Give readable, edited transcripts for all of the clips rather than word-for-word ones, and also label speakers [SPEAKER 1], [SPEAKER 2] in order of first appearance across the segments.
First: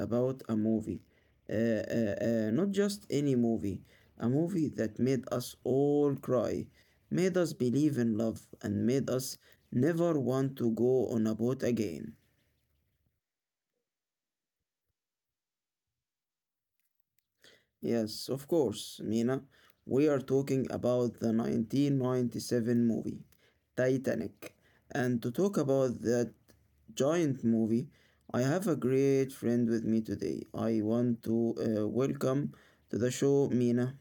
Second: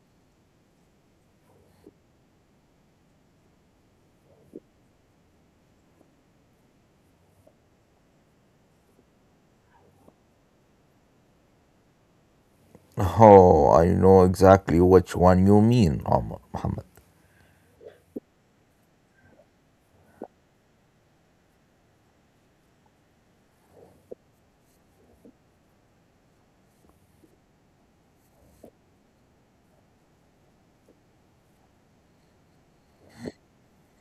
[SPEAKER 1] about a movie. Uh, not just any movie, a movie that made us all cry, made us believe in love, and made us never want to go on a boat again.
[SPEAKER 2] Oh, I know exactly which one you mean, Muhammad.
[SPEAKER 1] Yes, of course, Mina. We are talking about the 1997 movie, Titanic. And to talk about that giant movie. I have a great friend with me today. I want to welcome to the show Mina.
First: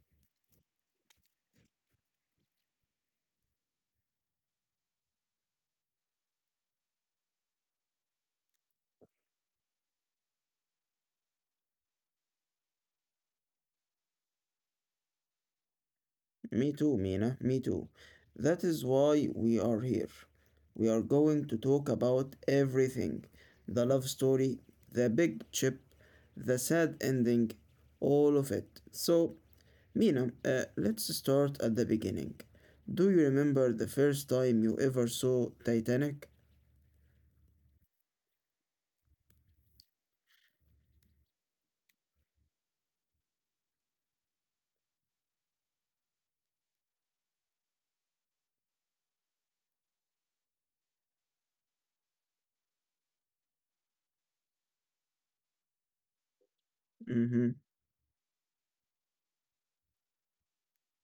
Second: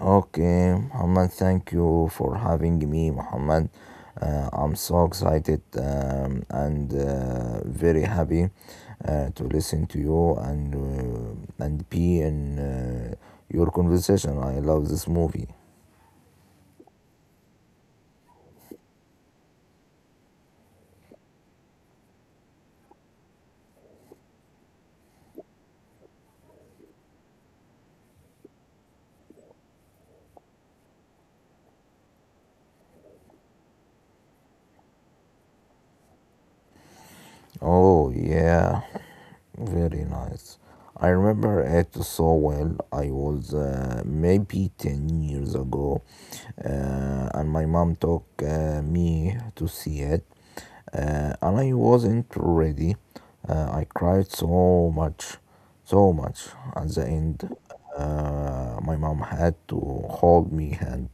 [SPEAKER 2] Okay, Muhammad, thank you for having me, Muhammad. I'm so excited, and very happy to listen to you and and be in your conversation. I love this movie.
[SPEAKER 1] Me too, Mina. Me too. That is why we are here. We are going to talk about everything the love story, the big chip, the sad ending, all of it. So, Mina, let's start at the beginning. Do you remember the first time you ever saw Titanic?
[SPEAKER 2] Oh yeah, very nice. I remember it so well. I was maybe 10 years ago, and my mom took me to see it, and I wasn't ready. I cried so much, so much. At the end,
[SPEAKER 1] Mm-hmm.
[SPEAKER 2] my mom had to hold me hand.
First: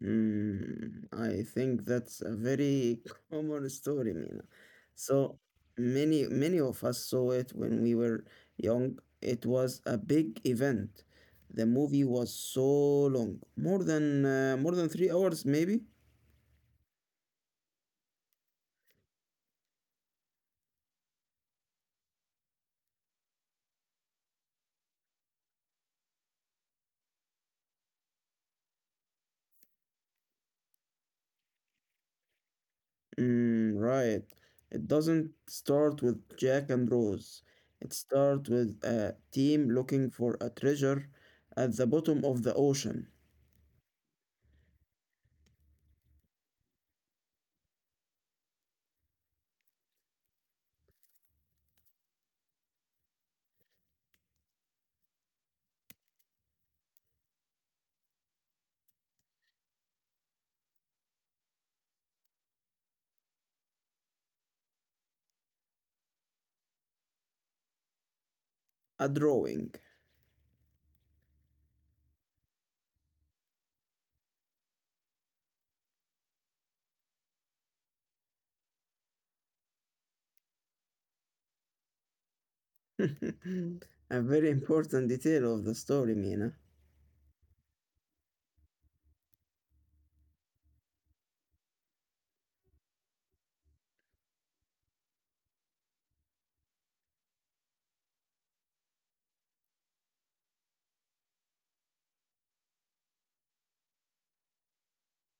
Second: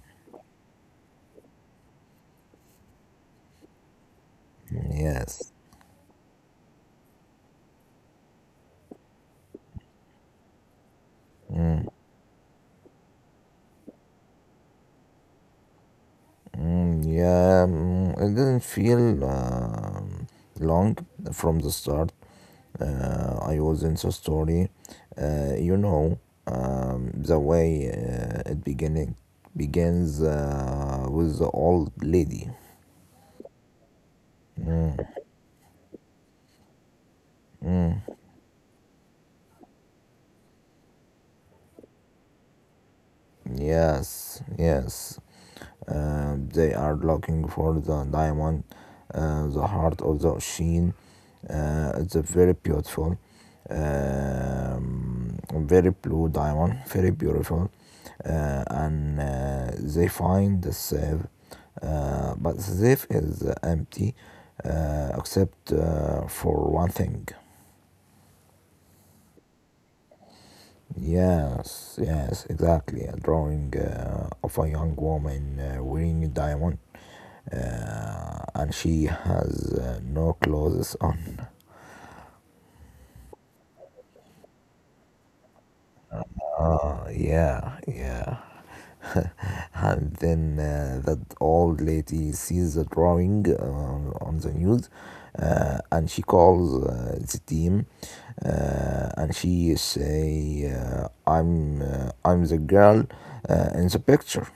[SPEAKER 1] Mm, I think that's a very common story, Mina. So
[SPEAKER 2] Yes.
[SPEAKER 1] many, many of us saw it when we were young. It was a big event. The
[SPEAKER 2] Mm,
[SPEAKER 1] movie was so long, more than 3 hours, maybe.
[SPEAKER 2] mm, yeah, it didn't feel long from the start. I was in the story. Uh, you know, the way it beginning begins with the old lady.
[SPEAKER 1] Mm, right. It doesn't start with Jack and Rose. It starts with a team looking for a treasure at the bottom of the ocean,
[SPEAKER 2] Yes, yes. They are looking for the diamond, the heart of the ocean. It's a very beautiful, um, very blue diamond, very beautiful. And they find the safe, but the safe is empty except for one thing.
[SPEAKER 1] a drawing,
[SPEAKER 2] Yes, yes, exactly. A drawing of a young woman wearing a diamond, and she has no clothes on.
[SPEAKER 1] a very important detail of the story, Mina.
[SPEAKER 2] Ah, yeah, yeah. And then that old lady sees the drawing on the news, and she calls the team, and she say, "I'm the girl in the picture,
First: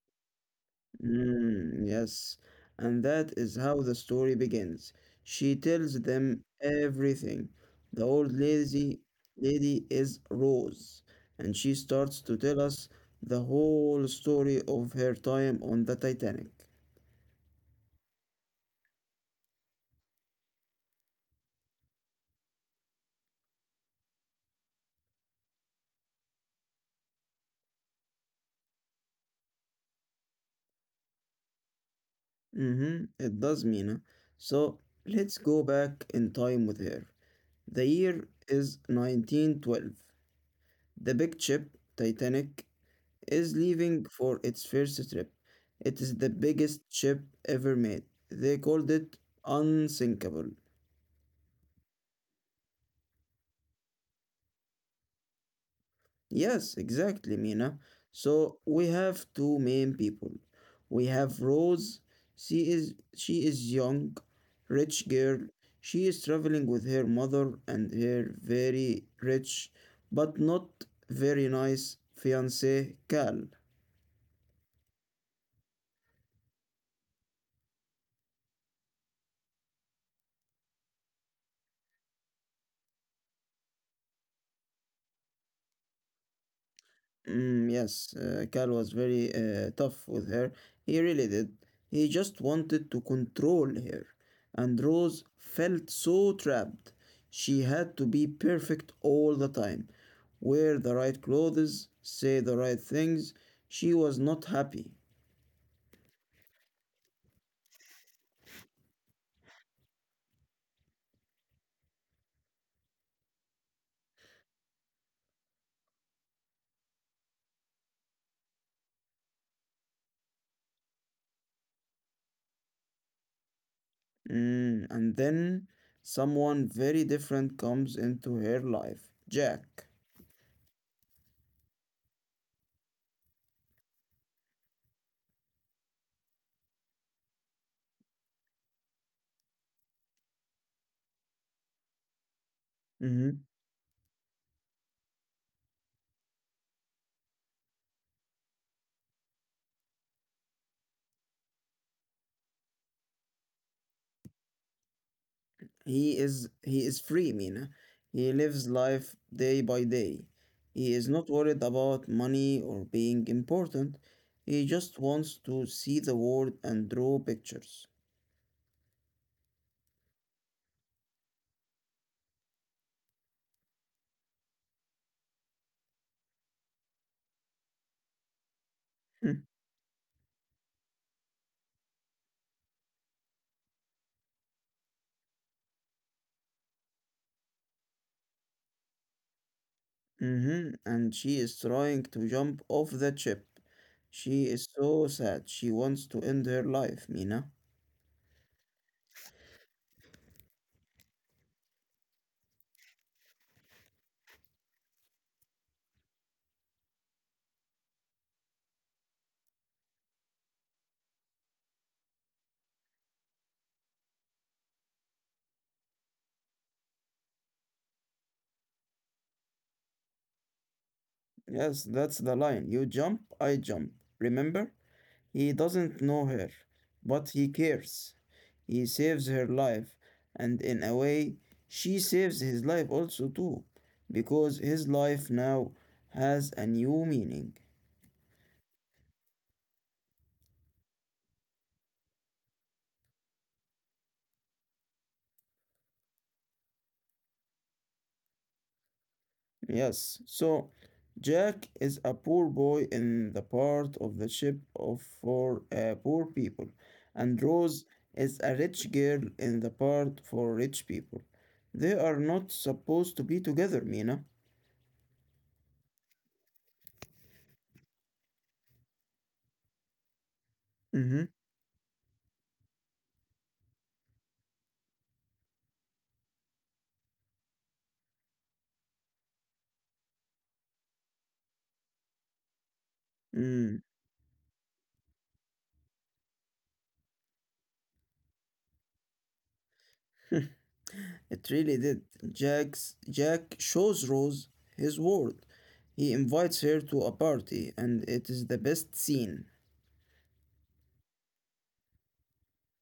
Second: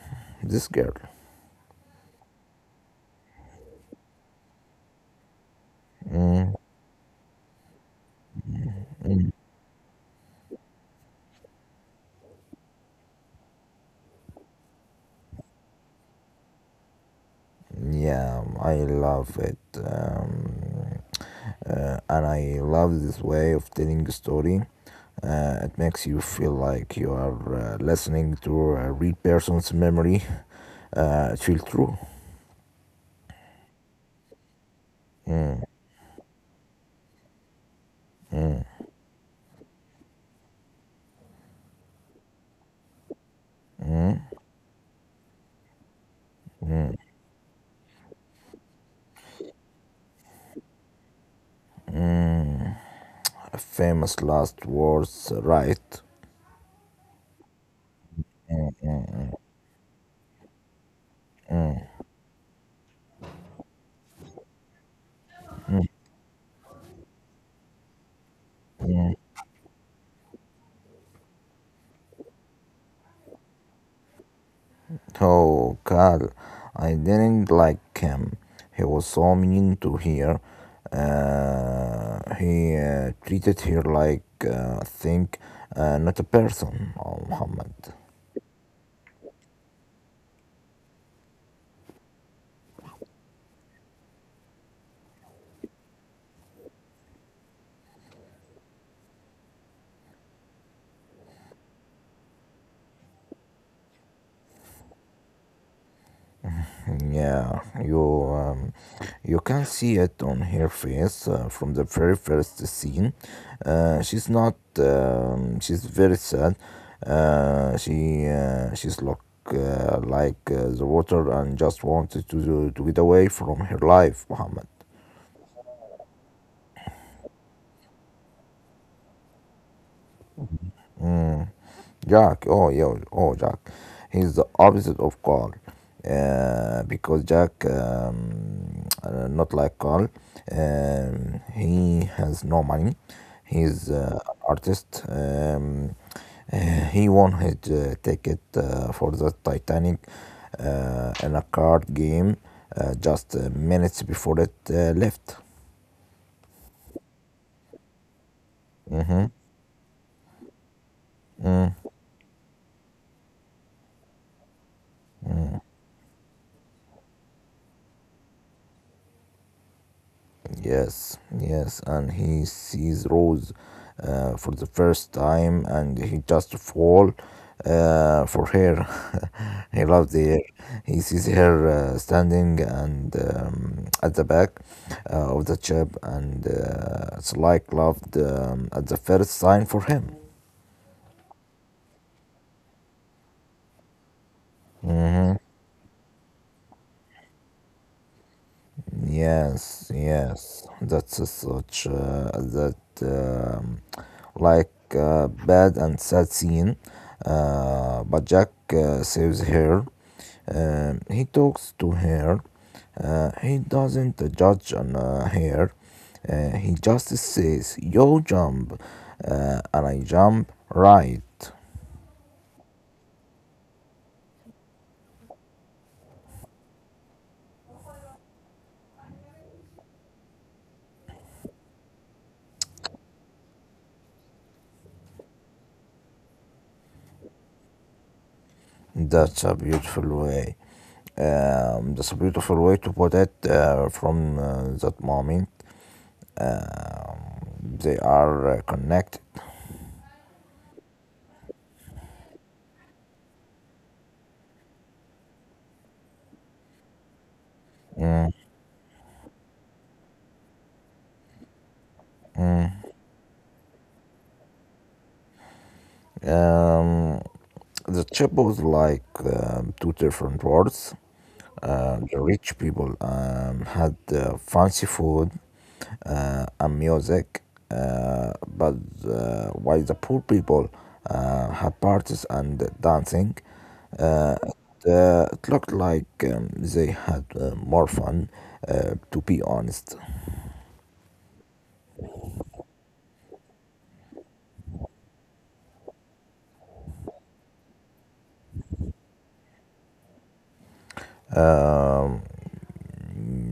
[SPEAKER 2] this girl."
[SPEAKER 1] Mm, yes, and that is how the story begins. She tells them
[SPEAKER 2] Mm,
[SPEAKER 1] everything. The old lazy lady is Rose, and she starts to tell us the whole story of her time on the Titanic.
[SPEAKER 2] yeah, I love it. And I love this way of telling a story. It makes you feel like you are listening to a real person's memory. It feels true.
[SPEAKER 1] Mm-hmm, it does, Mina. So let's go back in time with her. The year is 1912. The big ship, Titanic, is leaving for its first trip. It is the biggest ship ever made. They called it unsinkable.
[SPEAKER 2] Famous last words, right?
[SPEAKER 1] Yes, exactly, Mina. So we have two main people. We have Rose. She is young, rich girl. She is traveling with her mother and her very rich but not very nice fiance Cal.
[SPEAKER 2] Oh, Carl, I didn't like him. He was so mean to her. He treated her like, I think, not a person, oh, Muhammad.
[SPEAKER 1] Mm, yes, Cal was very tough with her. He really did. He just wanted to control her. And Rose felt so trapped. She had to be perfect all the time, wear the right clothes, say the right things. She was not happy.
[SPEAKER 2] Yeah, um, you can see it on her face from the very first scene. She's not. She's very sad. She's look like the water and just wanted to get away from her life, Muhammad.
[SPEAKER 1] Mm, and then someone very different comes into her life Jack.
[SPEAKER 2] Jack, oh yeah, oh Jack, he's the opposite of Carl, because Jack, not like Carl, he has no money. He's
[SPEAKER 1] Mm-hmm.
[SPEAKER 2] an artist. Uh, he won his ticket for the Titanic in a card game just minutes before it left.
[SPEAKER 1] He is free, Mina. He
[SPEAKER 2] Mm-hmm.
[SPEAKER 1] lives life day by day. He
[SPEAKER 2] Mm.
[SPEAKER 1] is not worried about money or being important. He just wants to see the world and draw pictures.
[SPEAKER 2] Yes, yes, and he sees Rose for the first time, and he just fall for her. He
[SPEAKER 1] Hmm.
[SPEAKER 2] loves her. He sees her standing and at the back of the ship, and it's like love at the first sign for him.
[SPEAKER 1] Mm-hmm. And she is trying to jump off the ship. She
[SPEAKER 2] Mhm.
[SPEAKER 1] is so sad. She wants to end her life, Mina.
[SPEAKER 2] Yes, yes, that's a such that um, like bad and sad scene. But Jack saves her. He talks to her. He doesn't judge on her. He just says, "Yo, jump," and I jump right.
[SPEAKER 1] Yes, that's the line. You jump, I jump. Remember? He doesn't know her, but he cares. He saves her life, and in a way, she saves his life also too, because his life now has a new meaning.
[SPEAKER 2] That's a beautiful way. That's a beautiful way to put it from that moment. Um, They are connected.
[SPEAKER 1] Yes, so Jack is a poor boy in the part of the ship of for poor people, and
[SPEAKER 2] Mm,
[SPEAKER 1] Rose is a rich girl in the part for rich people. They
[SPEAKER 2] mm.
[SPEAKER 1] are not supposed to be together, Mina.
[SPEAKER 2] Um, the chip was like two different worlds.
[SPEAKER 1] Mm-hmm.
[SPEAKER 2] The rich people had fancy food and music, but while the poor people had parties and dancing, uh,
[SPEAKER 1] Mm.
[SPEAKER 2] it, uh, it looked like they had more fun, to be honest.
[SPEAKER 1] It really did. Jack shows Rose his world. He invites her to a party, and it is the best scene.
[SPEAKER 2] Um,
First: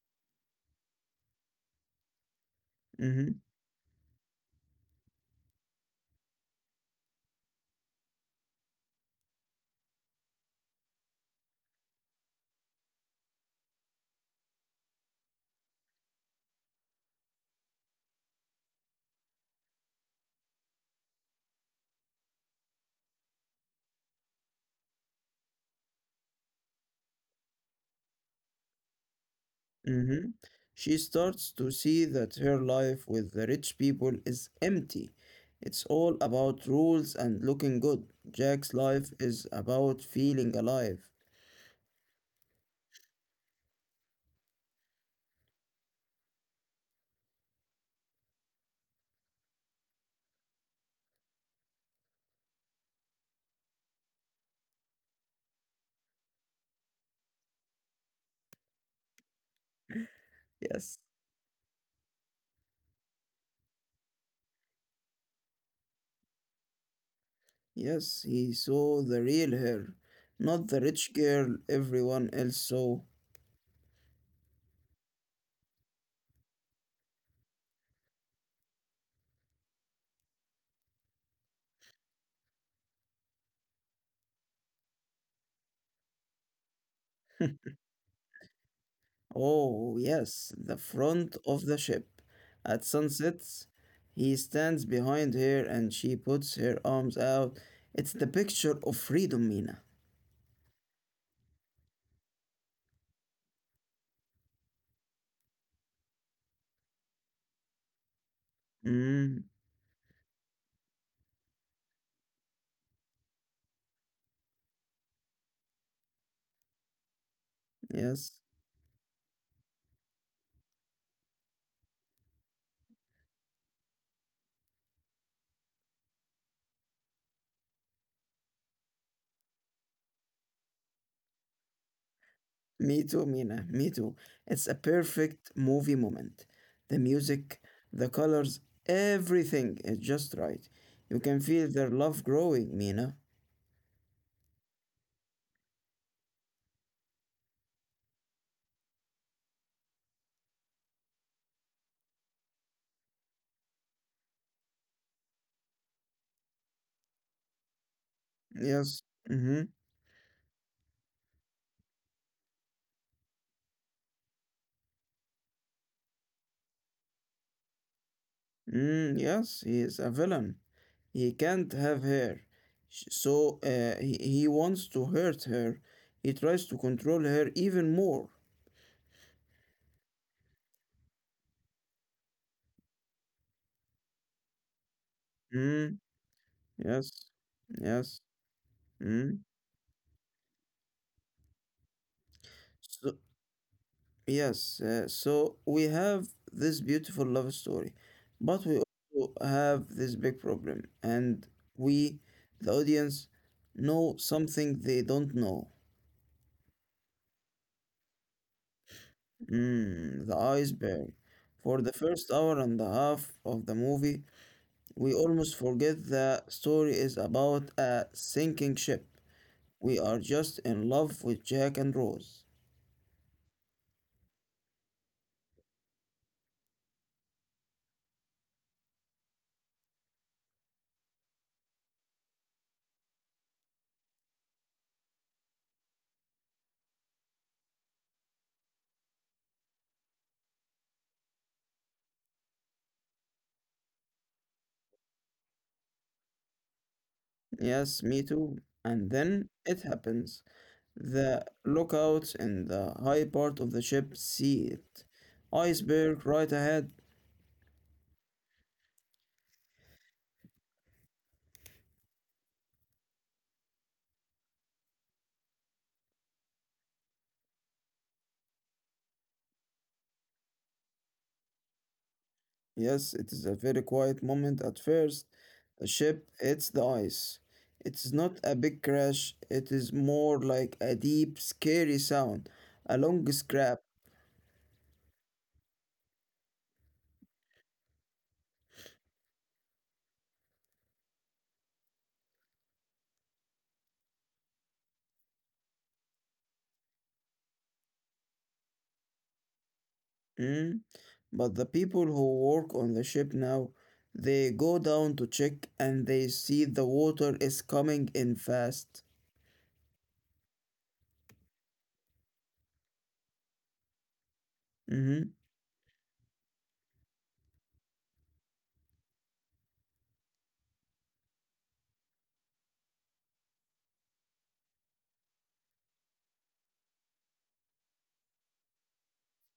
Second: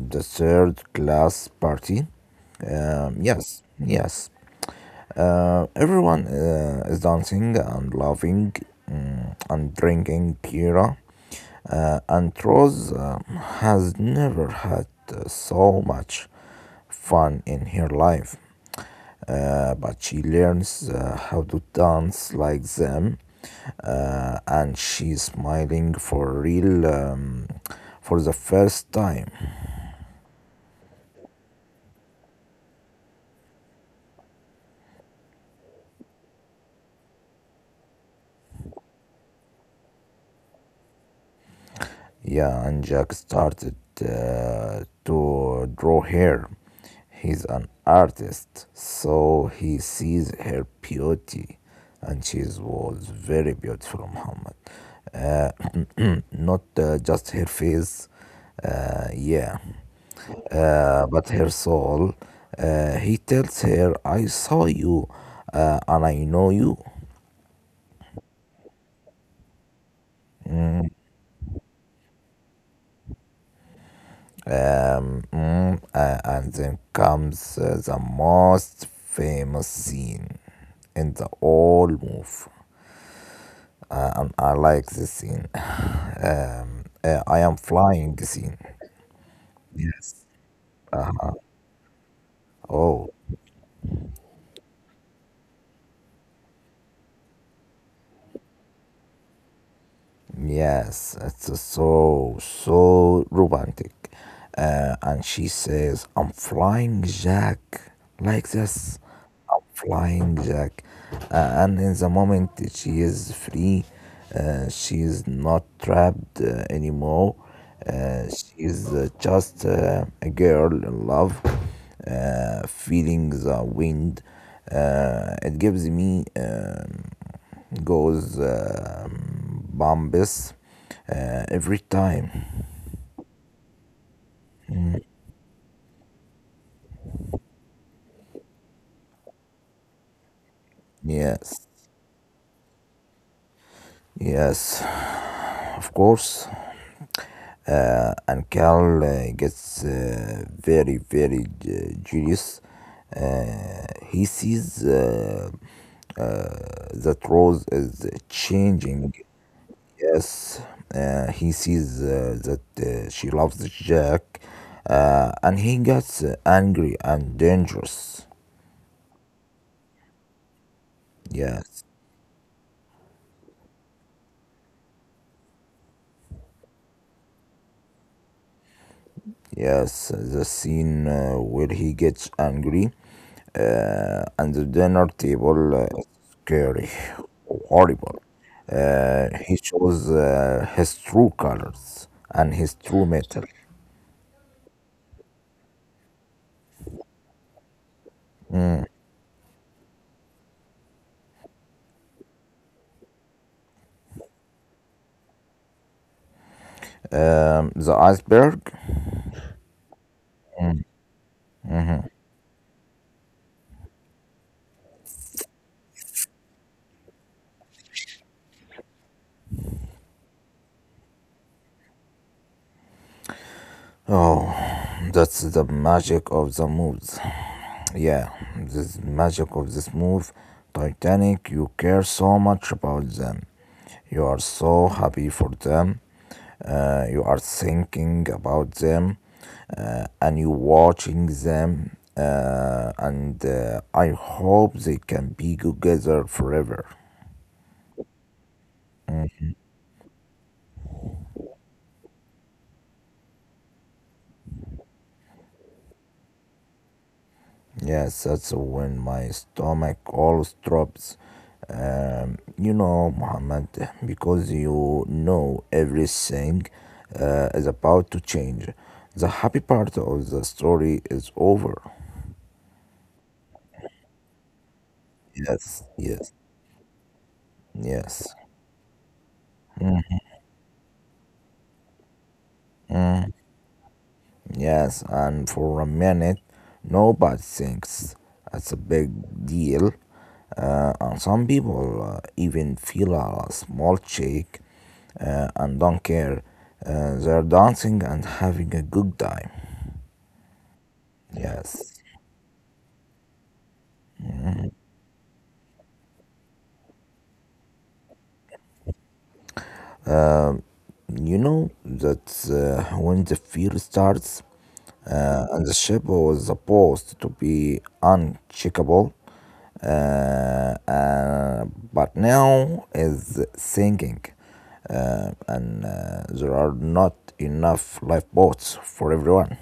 [SPEAKER 2] the third class party.
[SPEAKER 1] hmm
[SPEAKER 2] Yes, yes. Everyone is dancing and laughing, and drinking Kira. And Rose has never had so much fun in her life. But she learns how to dance like them. And she's smiling for real for the first time.
[SPEAKER 1] hmm She starts to see that her life with the rich people is empty. It's all about rules and looking good. Jack's life is about feeling alive.
[SPEAKER 2] Yeah, and Jack started to draw her. He's an artist, so he sees her beauty, and she was very beautiful, Muhammad. Not just her face, yeah,
[SPEAKER 1] Yes.
[SPEAKER 2] but her soul. He tells her, I saw you and I know you.
[SPEAKER 1] Yes, he saw the real her, not the rich girl everyone else saw.
[SPEAKER 2] And then comes the most famous scene in the whole movie, and I like this scene. I am flying scene.
[SPEAKER 1] Oh,
[SPEAKER 2] Yes.
[SPEAKER 1] yes, the front of the ship. At
[SPEAKER 2] Oh.
[SPEAKER 1] sunsets, he stands behind her and she puts her arms out. It's the picture of freedom, Mina.
[SPEAKER 2] Yes, it's so, so romantic. And she says, I'm flying Jack, like this.
[SPEAKER 1] Mm,
[SPEAKER 2] I'm flying Jack. And in the moment that she is free, she is not trapped anymore.
[SPEAKER 1] yes,
[SPEAKER 2] She is just a girl in love, feeling the wind. It gives me goes. Bombes every time.
[SPEAKER 1] me too, Mina, me too. It's a perfect movie moment. The music, the colors, everything is just right. You can
[SPEAKER 2] Yes,
[SPEAKER 1] feel their love growing, Mina.
[SPEAKER 2] yes, of course. And Carl gets very, very jealous. He sees that Rose is
[SPEAKER 1] Yes.
[SPEAKER 2] changing.
[SPEAKER 1] Hmm.
[SPEAKER 2] Yes, he sees that she loves Jack, and he gets angry and dangerous.
[SPEAKER 1] Mm, yes, he is a villain. He can't
[SPEAKER 2] Yes.
[SPEAKER 1] have her. So he wants to hurt her. He tries to control her even more.
[SPEAKER 2] Yes, the scene where he gets angry and the dinner table
[SPEAKER 1] Mm,
[SPEAKER 2] is scary,
[SPEAKER 1] yes,
[SPEAKER 2] horrible.
[SPEAKER 1] yes. Mm.
[SPEAKER 2] He shows his true colors and his true
[SPEAKER 1] So,
[SPEAKER 2] metal.
[SPEAKER 1] yes, so we have this beautiful love story, but we also have this big problem, and we, the audience, know something they don't know.
[SPEAKER 2] The iceberg?
[SPEAKER 1] Mm, the iceberg. For the first hour and a half of the movie, we almost forget the story is about a sinking ship. We are just in love with Jack and Rose.
[SPEAKER 2] Oh, that's the magic of the mood. Yeah, this magic of this move, Titanic, you care so much about them. You are so happy for them. You are thinking about them and you watching them. And I hope they can be together forever.
[SPEAKER 1] Yes, me too. And then it happens. The lookouts in the high part of the ship see it. Iceberg right ahead.
[SPEAKER 2] Yes, that's when my stomach always drops. You know, Muhammad, because you know everything is about to change. The happy part of the story is over.
[SPEAKER 1] Yes, it is a very quiet moment at first.
[SPEAKER 2] Yes,
[SPEAKER 1] A
[SPEAKER 2] yes,
[SPEAKER 1] ship hits the ice. It's
[SPEAKER 2] yes.
[SPEAKER 1] not a big crash, it is more like a deep, scary sound, a long scrap.
[SPEAKER 2] Yes, and for a minute, nobody thinks it's a big deal. And some people even feel a small shake and don't care. They're dancing and having a good time.
[SPEAKER 1] Mm? But the
[SPEAKER 2] Yes.
[SPEAKER 1] people who work on the ship now, they go down to check and they see the water is coming in fast.
[SPEAKER 2] You know that when the fear starts
[SPEAKER 1] Mhm.
[SPEAKER 2] and the ship was supposed to be uncheckable, uh, uh, but now is sinking, and there are not enough lifeboats for everyone.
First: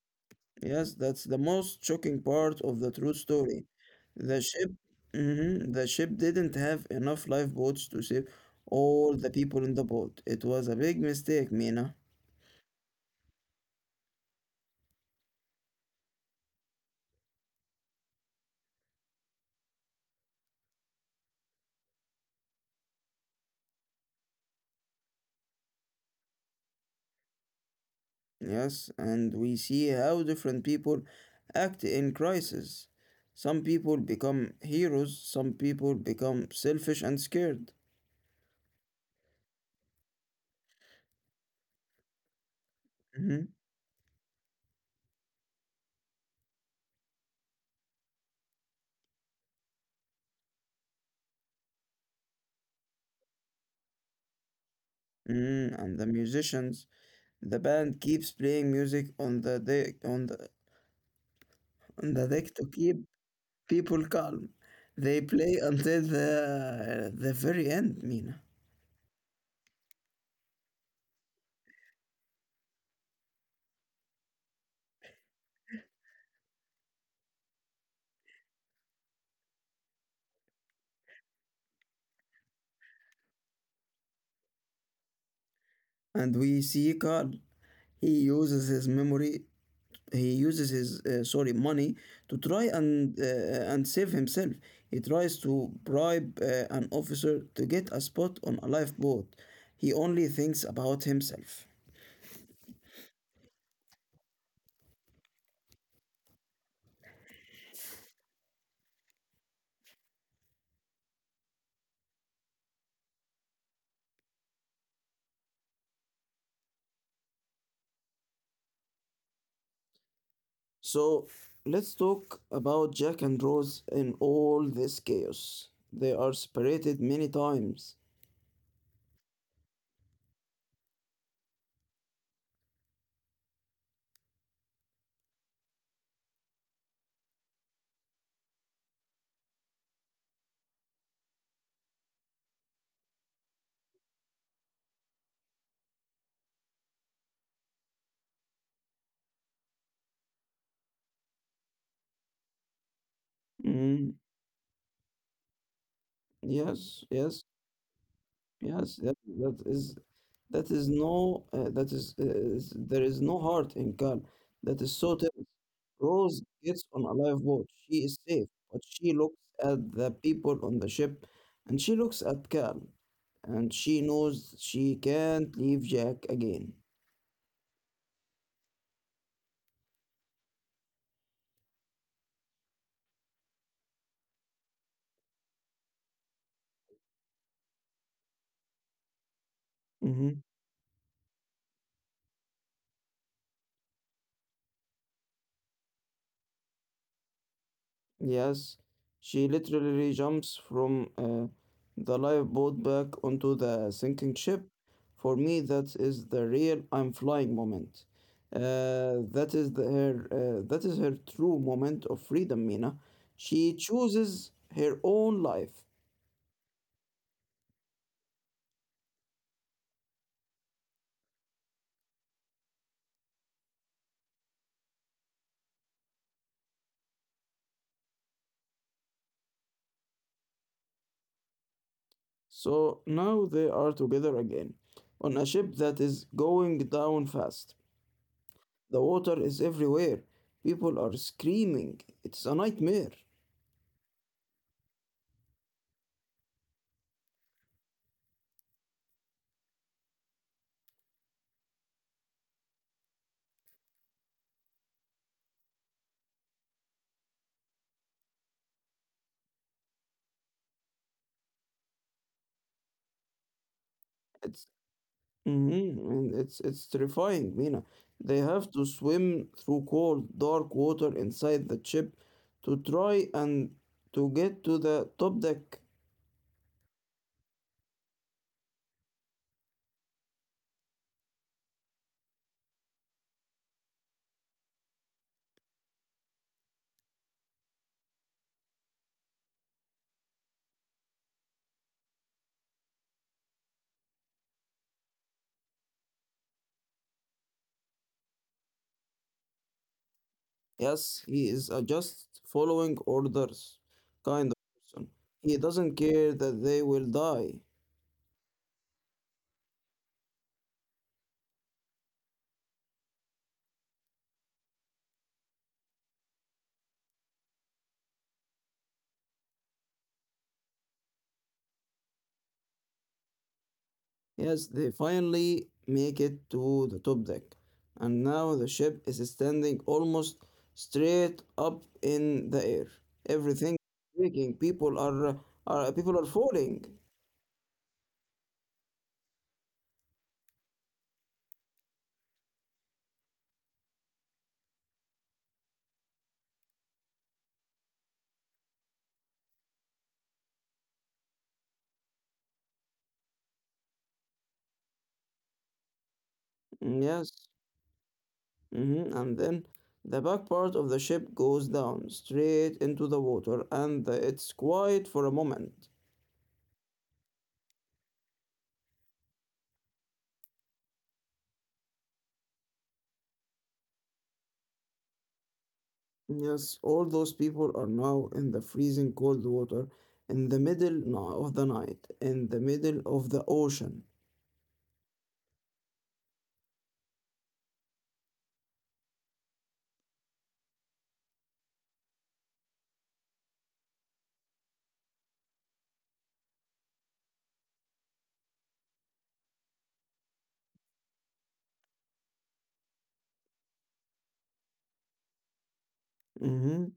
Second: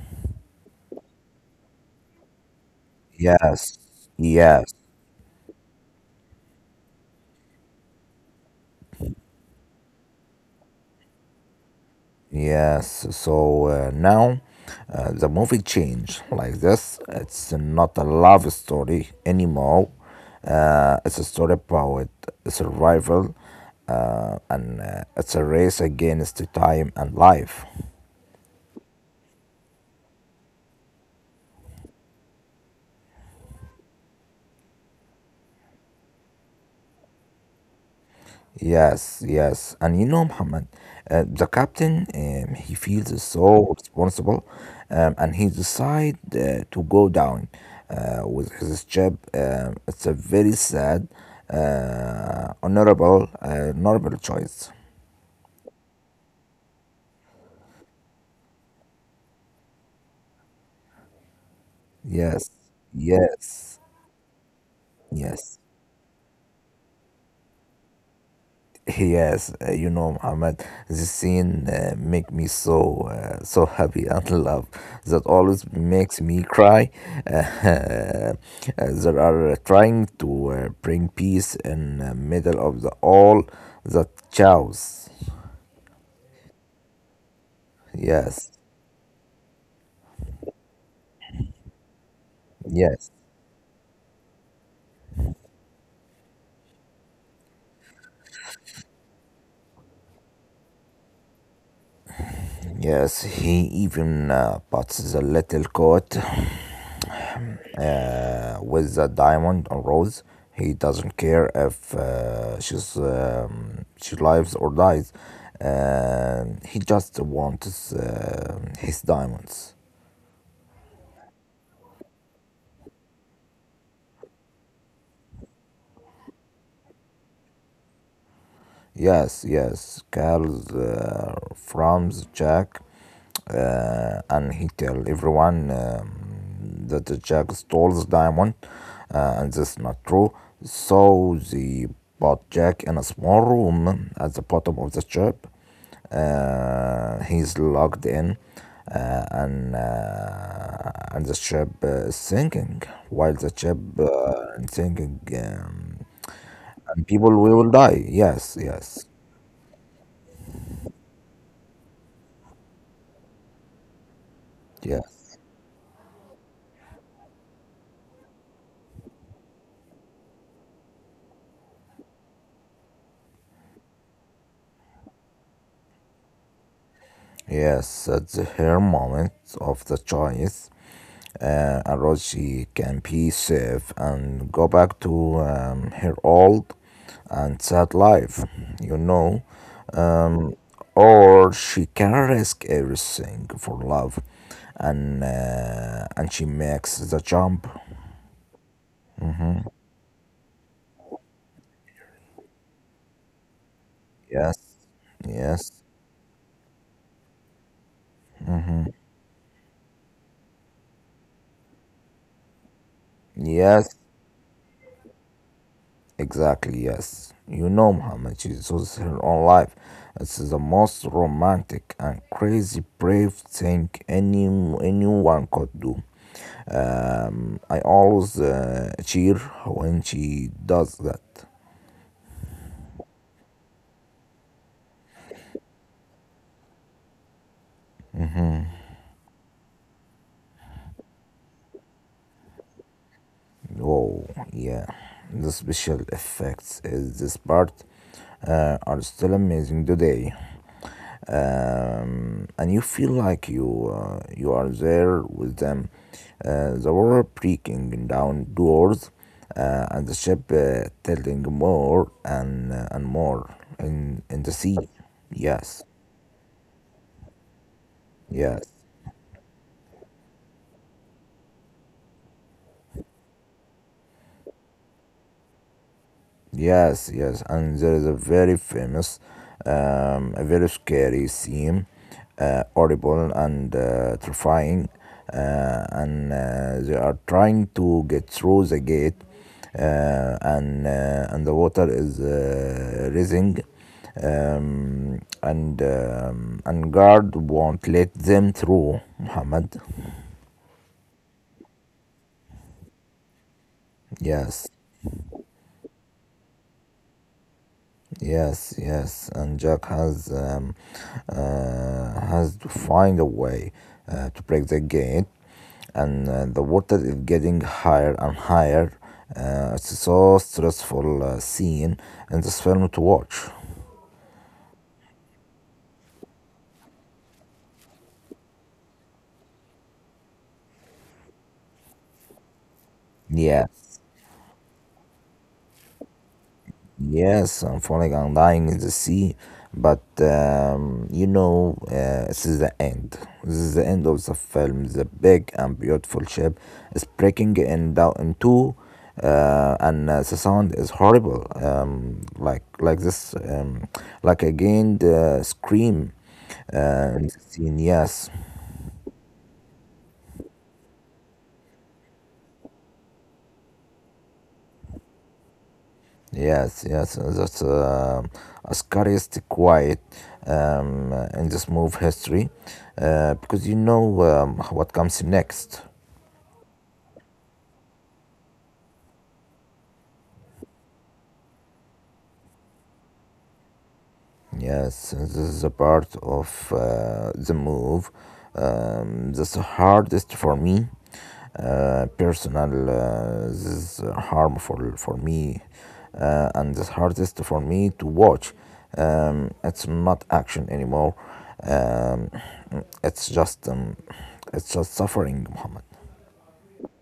[SPEAKER 1] Yes, that's the most shocking part of the true story.
[SPEAKER 2] Yes,
[SPEAKER 1] The ship,
[SPEAKER 2] yes,
[SPEAKER 1] mhm, the ship didn't have enough lifeboats to save all the people in the boat. It was a big mistake, Mina.
[SPEAKER 2] yes, so now the movie changed like this. It's not a love story anymore. It's a story about survival, and it's a race against time and life.
[SPEAKER 1] Yes, and we see how different people act in crisis. Some people become heroes, some people become selfish and scared.
[SPEAKER 2] Yes, yes. And you know, Muhammad, the captain, he feels
[SPEAKER 1] Mhm.
[SPEAKER 2] so responsible, and he decides to go down with his job. It's a very sad, honorable choice.
[SPEAKER 1] Mhm. And the musicians, the band keeps playing music on the
[SPEAKER 2] Yes,
[SPEAKER 1] deck to keep
[SPEAKER 2] yes,
[SPEAKER 1] people calm. They play
[SPEAKER 2] yes.
[SPEAKER 1] until the very end, Mina.
[SPEAKER 2] Yes, you know, Muhammad, this scene make me so happy, and love that always makes me cry. There are trying to bring peace in the middle of the all the chaos.
[SPEAKER 1] And we see Carl. He
[SPEAKER 2] Yes,
[SPEAKER 1] uses his memory. He uses his sorry money to try
[SPEAKER 2] yes.
[SPEAKER 1] and save himself. He tries to bribe an officer to get a spot on a lifeboat. He only thinks about himself.
[SPEAKER 2] Yes, he even puts the little coat with the diamond and rose. He doesn't care if she lives or dies. He just wants his diamonds.
[SPEAKER 1] So let's talk about Jack and Rose in all this chaos. They are separated many times.
[SPEAKER 2] Yes, yes, Carl from the Czech, and he tell everyone that the Czech stole the diamond, and that's not true. So they put Jack in a small room at the bottom of the ship. He's locked in, and the ship is sinking. While the ship
[SPEAKER 1] Mm-hmm.
[SPEAKER 2] is sinking, and
[SPEAKER 1] Yes,
[SPEAKER 2] people
[SPEAKER 1] yes,
[SPEAKER 2] will die. Yes,
[SPEAKER 1] yes.
[SPEAKER 2] yes.
[SPEAKER 1] There is no heart in Khan. That is so
[SPEAKER 2] Yes,
[SPEAKER 1] terrible. Rose gets on a lifeboat. She is safe, but she looks at the people on the ship, and she looks at Khan, and she knows she can't leave Jack again.
[SPEAKER 2] yes, at the hair moment of the choice, Aroshi can be safe and go back to her old and sad life, you know,
[SPEAKER 1] Mm-hmm.
[SPEAKER 2] um, or she can risk everything for love, and she makes the jump.
[SPEAKER 1] Yes, she literally jumps from the lifeboat back onto the sinking
[SPEAKER 2] Yes,
[SPEAKER 1] ship. For me,
[SPEAKER 2] yes,
[SPEAKER 1] that is the real I'm flying moment. That is the, her. That is her true moment of freedom, Mina. She
[SPEAKER 2] yes.
[SPEAKER 1] chooses her own life.
[SPEAKER 2] Exactly, yes. You know, Muhammad, she chose her own life. It's the most romantic and crazy brave thing anyone could do. I always cheer when she does that.
[SPEAKER 1] So now they are together again, on a ship that is going down fast. The water is everywhere. People are screaming. It's a nightmare.
[SPEAKER 2] Oh yeah. The special effects is this part are still amazing today. And you feel like you are there with them. The water breaking down doors, and the ship tilting more and more in the
[SPEAKER 1] It's.
[SPEAKER 2] sea.
[SPEAKER 1] Mhm.
[SPEAKER 2] Yes,
[SPEAKER 1] And it's terrifying, Mina. They
[SPEAKER 2] yes.
[SPEAKER 1] have to swim through cold, dark water inside the ship to try and to get to the top deck.
[SPEAKER 2] Yes, yes, and there is a very famous, a very scary scene, horrible and terrifying, and they are trying to get through the gate, and the water is rising, and guard won't let them through, Muhammad.
[SPEAKER 1] Yes, he is a just following orders kind of
[SPEAKER 2] Yes.
[SPEAKER 1] person. He doesn't care that they will die.
[SPEAKER 2] Yes, yes, and Jack has to find a way to break the gate, and the water is getting higher and higher. It's so stressful scene in this film to watch.
[SPEAKER 1] Yes, they finally make it to the top deck, and now the ship is standing almost straight up in the air. Everything
[SPEAKER 2] Yes.
[SPEAKER 1] is breaking. People are falling.
[SPEAKER 2] Yes, I'm falling and dying in the sea, but this is the end. This is the end of the film. The big and beautiful ship is breaking in down in two, and the sound is horrible. Like this, like again the scream.
[SPEAKER 1] Mm,
[SPEAKER 2] In
[SPEAKER 1] yes,
[SPEAKER 2] the scene, yes.
[SPEAKER 1] and then the back part of the ship goes down straight into the water, and it's quiet for a moment.
[SPEAKER 2] Yes, yes, that's a scariest quiet in this move history, because you know what comes next.
[SPEAKER 1] Yes, all those people are now in the freezing cold water in the middle of the night, in the middle of the ocean.
[SPEAKER 2] Yes, this is a part of the move. That's the hardest for me. This is harmful for me, and the hardest for me to watch. It's not action anymore. Um, it's just, um, it's just suffering, Muhammad.
[SPEAKER 1] Mhm.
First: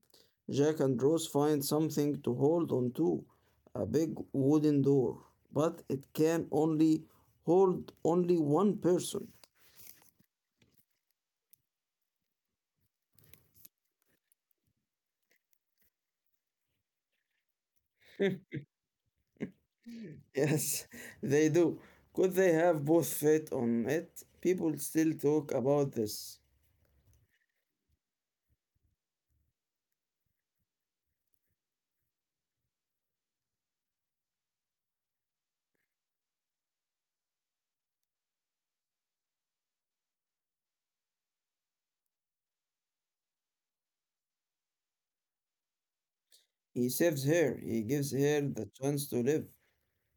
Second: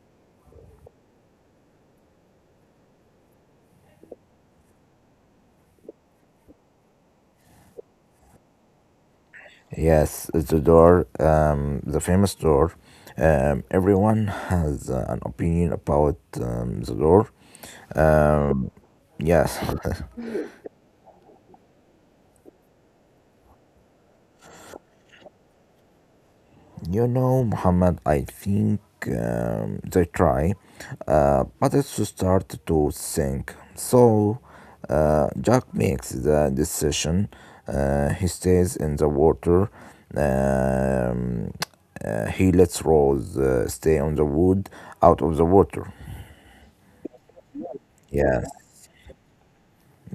[SPEAKER 1] Jack and Rose find something to hold on to, a big wooden door, but it can only hold only one person.
[SPEAKER 2] Yes, it's the door, the famous door. Everyone has an opinion about the door. Um, yes,
[SPEAKER 1] Yes, they do. Could they have both fit on it? People still talk about this.
[SPEAKER 2] you know, Muhammad, I think they try, but it's to start to think. So, Jack makes the decision. He stays in the water. Um, he lets Rose stay on the wood out of the water.
[SPEAKER 1] He saves her, he gives her
[SPEAKER 2] Yes,
[SPEAKER 1] the chance to live.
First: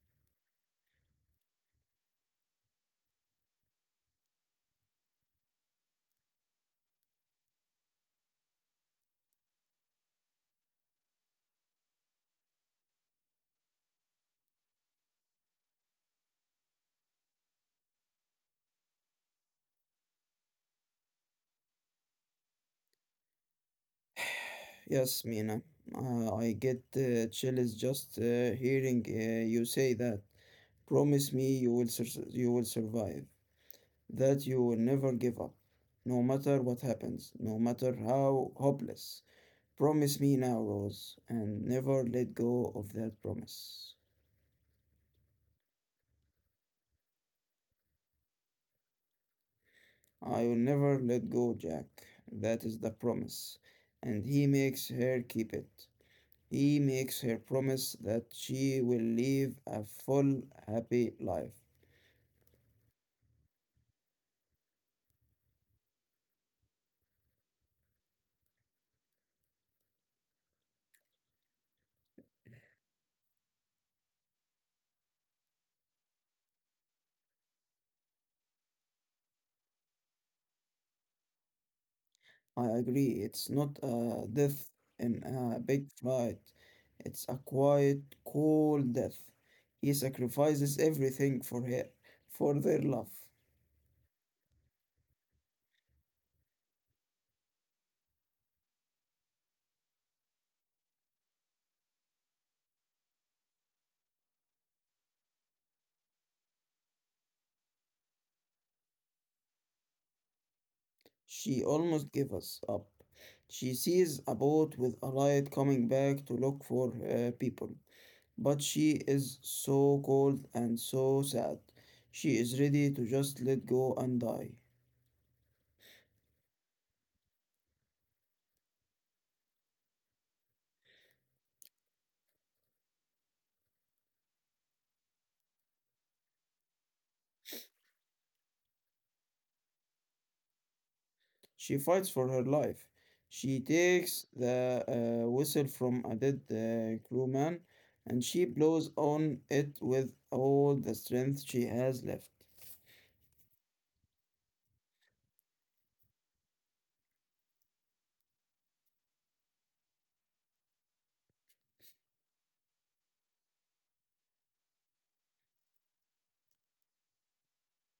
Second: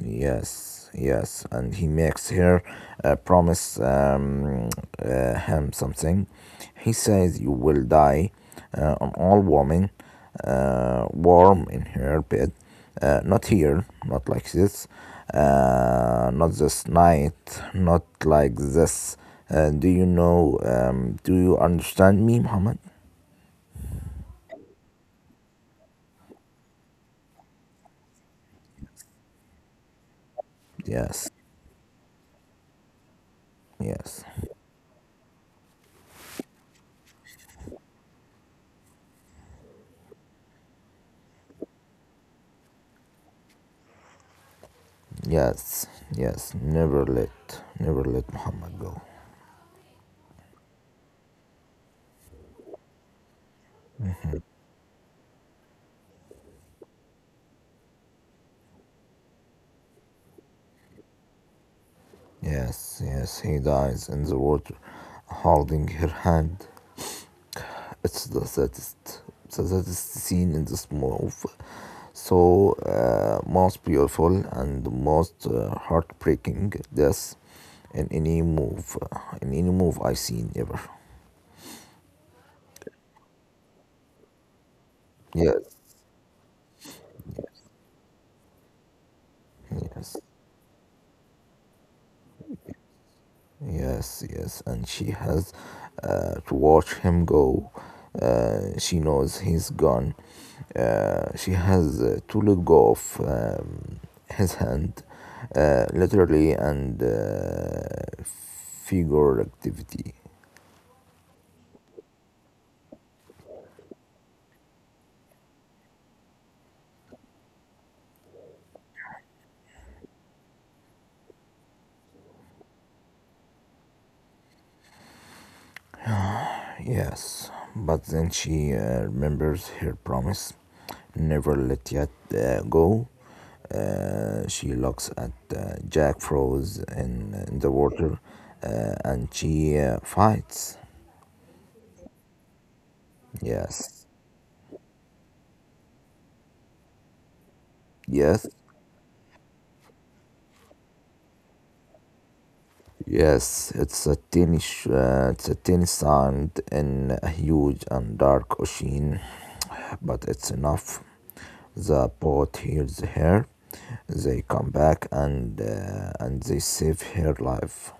[SPEAKER 2] yes, yes. And he makes her promise him something. He says, "You will die an old woman, warm in her bed. Not here, not like this, not this night, not like this." Do you know? Do you understand me, Muhammad?
[SPEAKER 1] Yes, Mina, I get chills just hearing you say that.
[SPEAKER 2] Yes,
[SPEAKER 1] Promise me you will survive.
[SPEAKER 2] yes,
[SPEAKER 1] That you will never give up, no matter what happens, no matter how hopeless. Promise me now, Rose, and never let go of that promise.
[SPEAKER 2] yes, yes. Never let, never let Muhammad go.
[SPEAKER 1] I will never let go, Jack. That is the promise. And he makes her keep it. He makes her promise that she will live a full, happy life.
[SPEAKER 2] Yes, yes, he dies in the water, holding her hand. It's the saddest scene in this movie. So, most beautiful and most heartbreaking death in any move, in any move I've seen ever.
[SPEAKER 1] I agree. It's not a death in a
[SPEAKER 2] Yes,
[SPEAKER 1] big fight. It's a quiet, cold death. He
[SPEAKER 2] yes.
[SPEAKER 1] sacrifices everything for her, for their love.
[SPEAKER 2] Yes, yes, and she has to watch him go. She knows he's gone. She has to let go of his hand, literally and figuratively.
[SPEAKER 1] She almost gives us up. She sees a boat with a light coming back to look for people. But she is so cold and so sad. She is ready to just let go and die.
[SPEAKER 2] Yes, but then she remembers her promise, never let Yat go. She looks at Jack froze in the water, and she fights.
[SPEAKER 1] She fights for her life. She
[SPEAKER 2] Yes,
[SPEAKER 1] takes the whistle from a dead crewman and
[SPEAKER 2] yes.
[SPEAKER 1] she blows on it with all the strength she has left.
[SPEAKER 2] Yes, it's a tiny, it's a tiny sound in a huge and dark ocean, but it's enough. The boat hears her. They come back and they save her life.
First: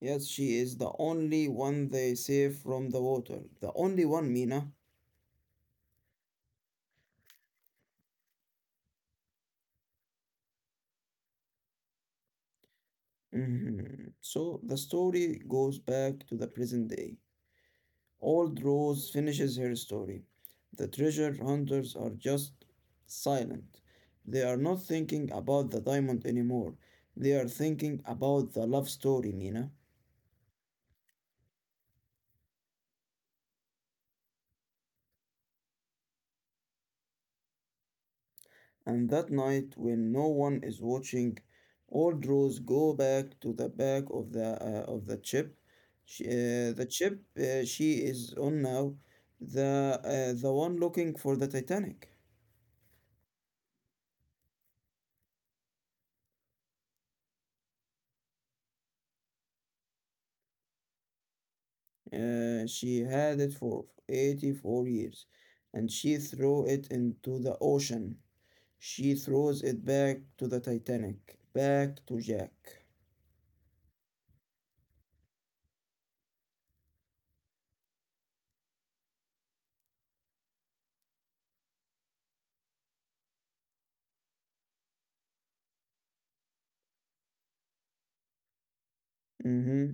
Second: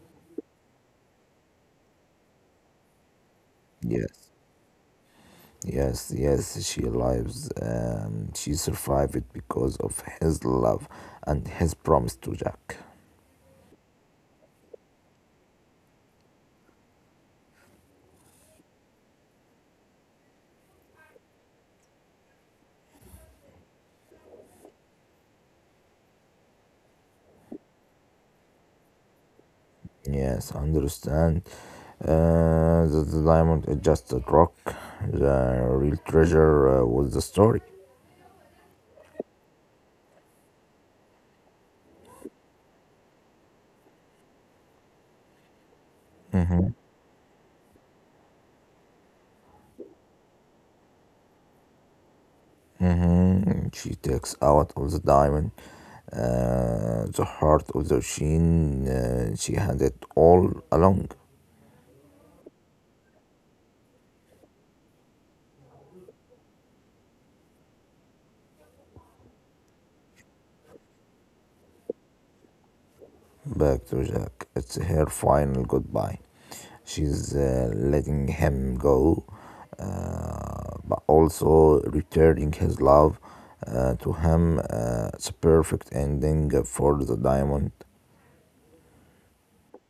[SPEAKER 1] Yes, she is the only one they save from the water. The only
[SPEAKER 2] Yes,
[SPEAKER 1] one, Mina.
[SPEAKER 2] yes, yes. She lives. She survived because of his love and his promise to Jack.
[SPEAKER 1] Mhm. So the story goes back to the present day. Old Rose finishes her story. The treasure hunters are just silent. They are not thinking about the diamond anymore. They are thinking about the love story, Mina.
[SPEAKER 2] Yes, I understand. The diamond is just a rock. The real treasure was the story.
[SPEAKER 1] And that night, when no one is watching, Old Rose go back to the back of the chip.
[SPEAKER 2] Hmm.
[SPEAKER 1] The chip she is on now, the one looking for the Titanic.
[SPEAKER 2] Hmm. She takes out of the diamond the heart of the machine. She had it all along.
[SPEAKER 1] She had it for 84 years, and she threw it into the ocean. She throws it back to the Titanic, back to Jack.
[SPEAKER 2] Back to Jack. It's her final goodbye. She's letting him go, but also returning his love to him. It's a perfect ending for the diamond.
[SPEAKER 1] Mm-hmm.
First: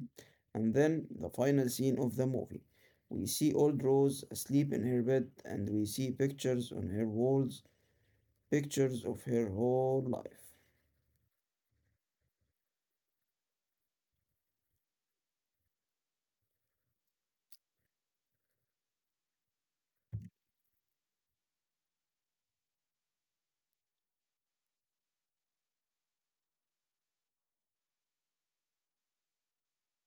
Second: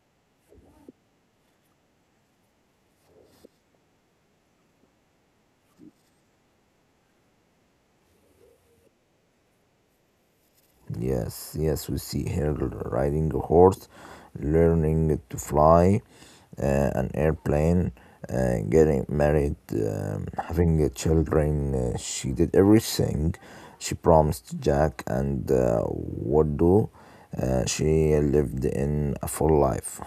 [SPEAKER 1] And then the final scene of the movie. We see old Rose asleep in her bed, and we see pictures on her walls, pictures of her whole life.
[SPEAKER 2] Yes, yes, we see her riding a horse, learning to fly an airplane, getting married, having children. She did everything she promised Jack, and what do? She lived in a full life.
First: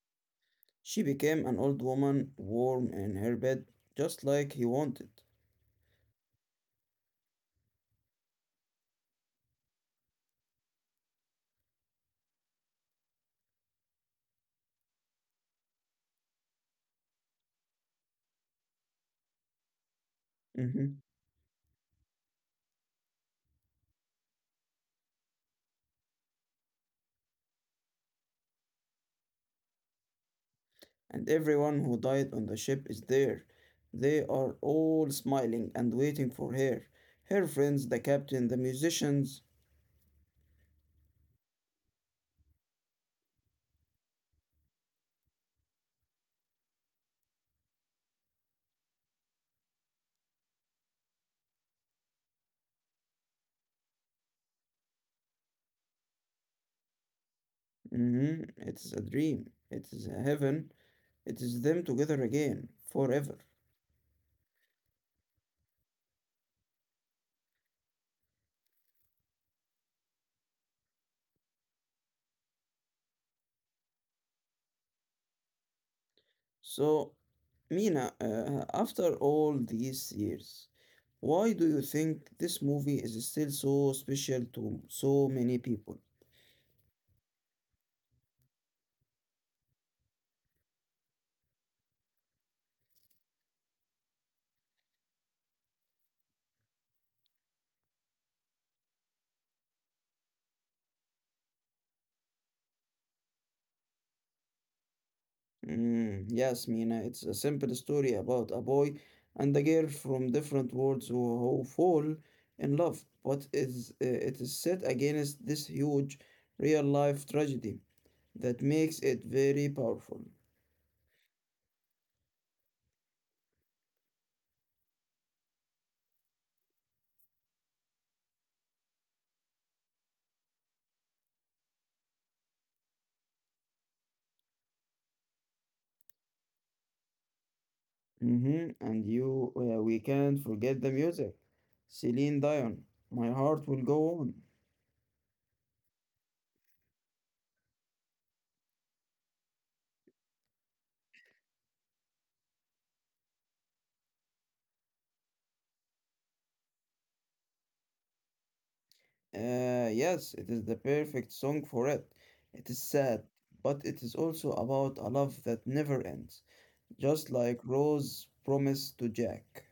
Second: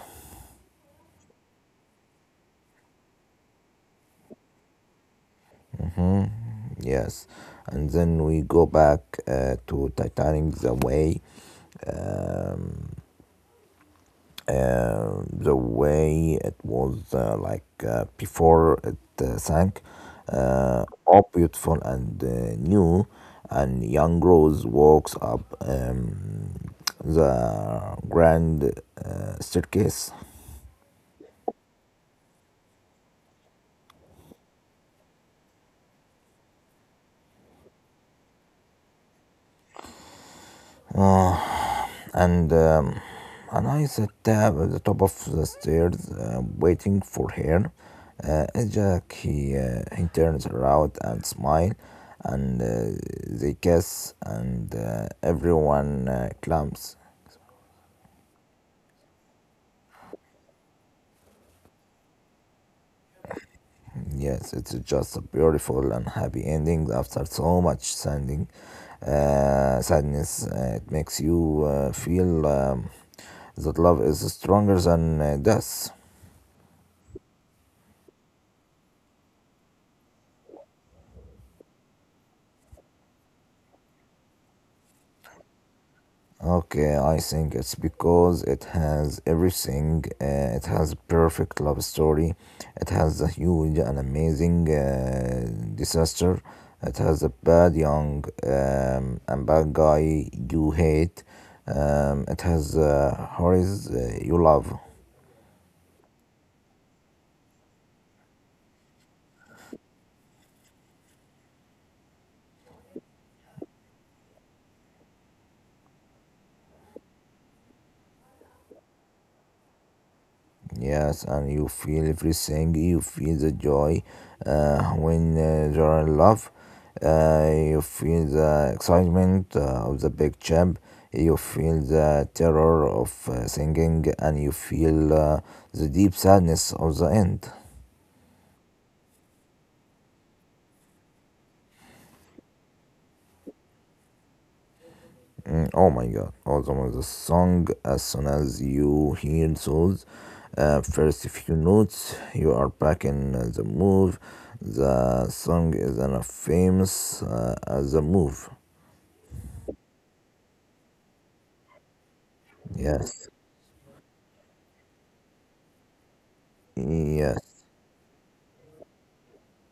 [SPEAKER 1] She became an old woman, warm in her bed, just like he wanted.
[SPEAKER 2] Yes, and then we go back to Titanic the way. Um, the way it was like before it sank,
[SPEAKER 1] Mm-hmm.
[SPEAKER 2] all beautiful and new, and young Rose walks up the grand staircase.
[SPEAKER 1] And everyone who died on the ship is there. They are all smiling and waiting for her. Her friends, the captain, the musicians.
[SPEAKER 2] and um, and I sat down at the top of the stairs, waiting for her. And Jack, he turns around and smile, and they kiss, and everyone clumps.
[SPEAKER 1] Mhm. It is a dream. It is a heaven. It is them together again, forever.
[SPEAKER 2] Yes, it's just a beautiful and happy ending after so much sanding, sadness. It makes you feel that love is stronger than death.
[SPEAKER 1] So, Mina, after all these years, why do you think this movie is still so special to so many people?
[SPEAKER 2] Okay, I think it's because it has everything. It has perfect love story. It has a huge and amazing disaster. It has a bad young and bad guy you hate. It has horrors you love.
[SPEAKER 1] Mm, yes, Mina, it's a simple story about a boy and a girl from different worlds who fall in love, but it is set against this huge real life tragedy that makes it very powerful.
[SPEAKER 2] Yes, and you feel everything. You feel the joy when you are in love. You feel the excitement of the big jump. You feel the terror of singing, and you feel the deep sadness of the end.
[SPEAKER 1] We can't forget the music. Celine Dion, My Heart Will Go On.
[SPEAKER 2] Mm. Oh my god, welcome to the song. As soon as you hear those first few notes, you are back in the move. The song is enough famous as a move.
[SPEAKER 1] Yes, it is the perfect song for it. It is sad,
[SPEAKER 2] Yes,
[SPEAKER 1] but it is also about a love that never ends. Just like
[SPEAKER 2] yes.
[SPEAKER 1] Rose promised to Jack.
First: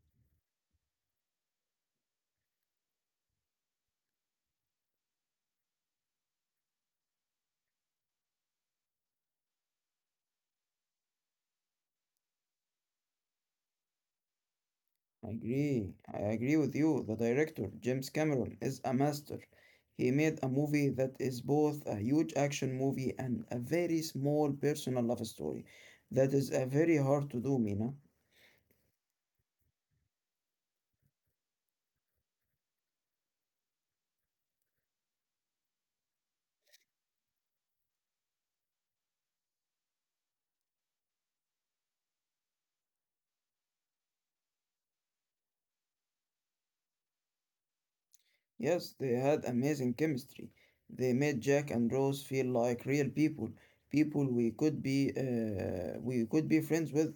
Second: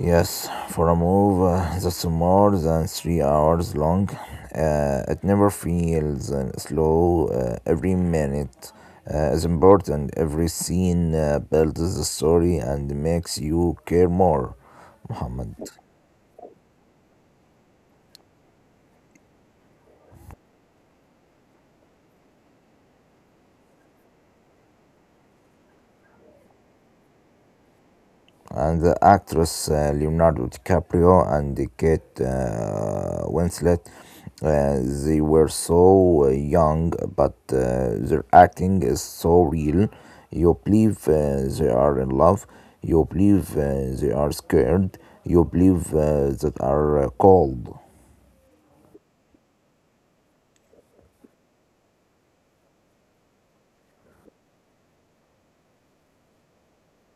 [SPEAKER 2] Yes, for a move that's more than 3 hours long, it never feels slow. Every minute is important. Every scene builds the story and makes you care more,
[SPEAKER 1] I
[SPEAKER 2] Muhammad.
[SPEAKER 1] agree. I agree with you. The director, James Cameron, is a master. He made a movie that is both a huge action movie and a very small personal love story. That is a very hard to do, Mina.
[SPEAKER 2] And the actress, Leonardo DiCaprio and Kate Winslet. Uh, they were so young, but their acting is so real. You believe they are in love. You believe they are scared. You believe that are cold.
[SPEAKER 1] Yes, they had amazing chemistry. They made Jack and Rose feel like real people, people we could be friends with.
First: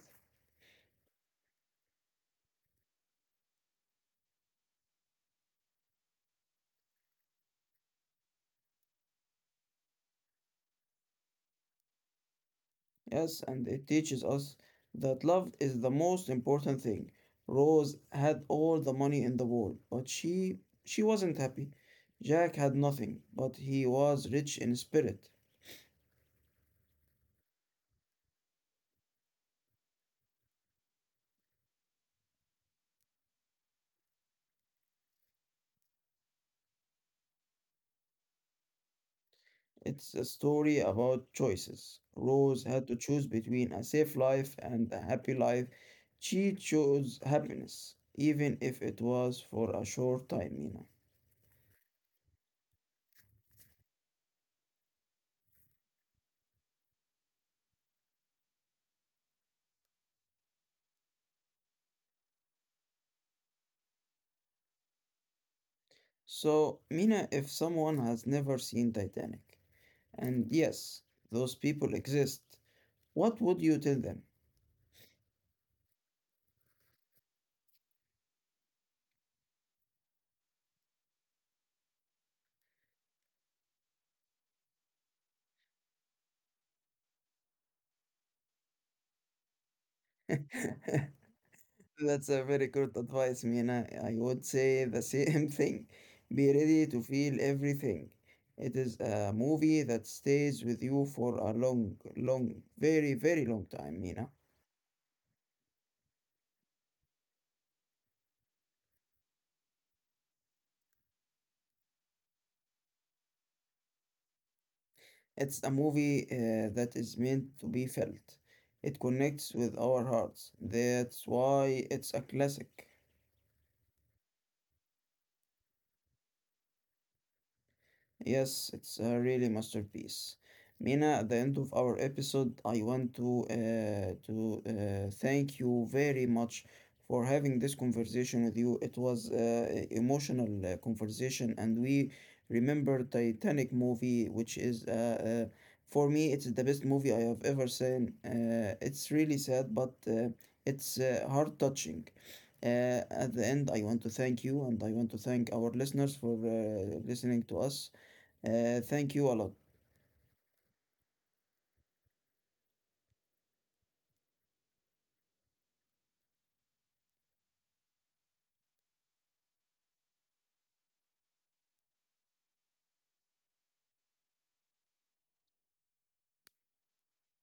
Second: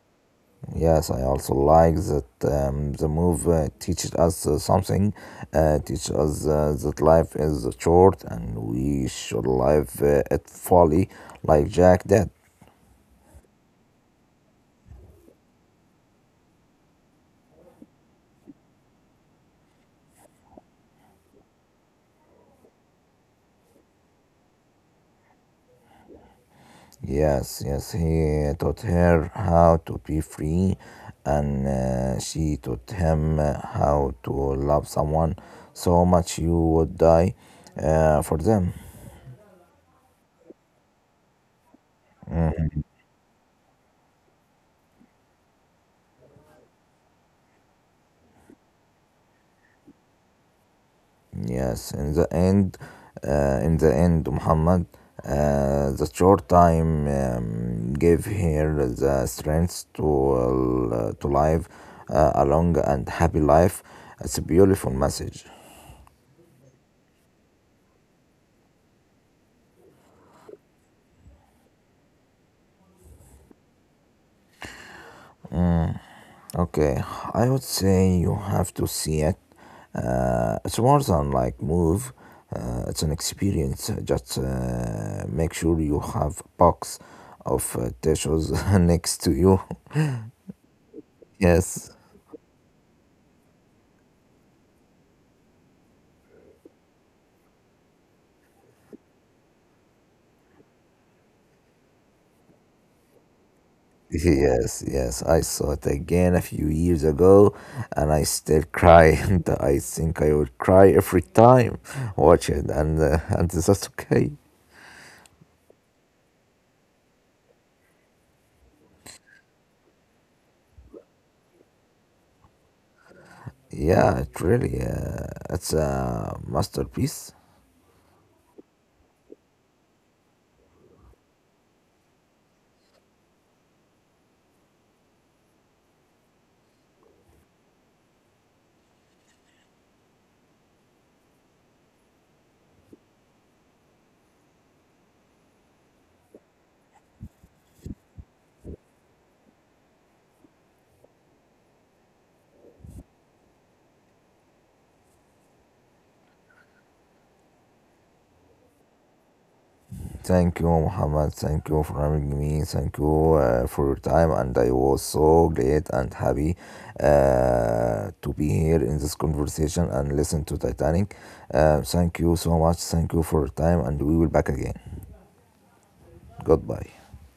[SPEAKER 2] Yes, I also like that the move teaches us something, teaches us that life is short and we should live it fully, like Jack did.
[SPEAKER 1] Yes, and it teaches us that love is the most important thing. Rose had all the money in the world, but she wasn't happy. Jack had nothing, but he was rich in spirit.
[SPEAKER 2] Yes, yes, he taught her how to be free, and she taught him how to love someone so much you would die for them.
[SPEAKER 1] It's a story about choices. Rose had to choose between a safe life and a happy life. She chose happiness, even if it was for a short time, Mina.
[SPEAKER 2] Yes, in the end, Muhammad, the short time gave her the strength to live a long and happy life. It's a beautiful message.
[SPEAKER 1] So, Mina, if someone has never seen Titanic, and yes, those people exist. What would you tell them?
[SPEAKER 2] Okay, I would say you have to see it. It's more than like move. It's an experience. Just make sure you have box of tissues next to you. Yes.
[SPEAKER 1] That's a very good advice, Mina. I would say the same thing. Be ready to feel everything. It is a movie that stays with you for a long, long, very, very long time, Mina.
[SPEAKER 2] Yes, yes, I saw it again a few years ago, and I still cry. And I think I would cry every time watch it, and and that's okay.
[SPEAKER 1] It's a movie that is meant to be felt. It connects with our hearts. That's why it's a classic.
[SPEAKER 2] Yeah, it really, it's a masterpiece.
[SPEAKER 1] Yes, it's a really masterpiece. Mina, at the end of our episode, I want to thank you very much for having this conversation with you. It was emotional conversation, and we remember Titanic movie, which is for me, it's the best movie I have ever seen. It's really sad, but it's heart touching. Uh, at the end, I want to thank you and I want to thank our listeners for listening to us. Thank you a lot.
[SPEAKER 2] Thank you, Muhammad. Thank you for having me. Thank you for your time, and I was so glad and happy to be here in this conversation and listen to Titanic. Thank you so much. Thank you for your time, and we will back again. Goodbye.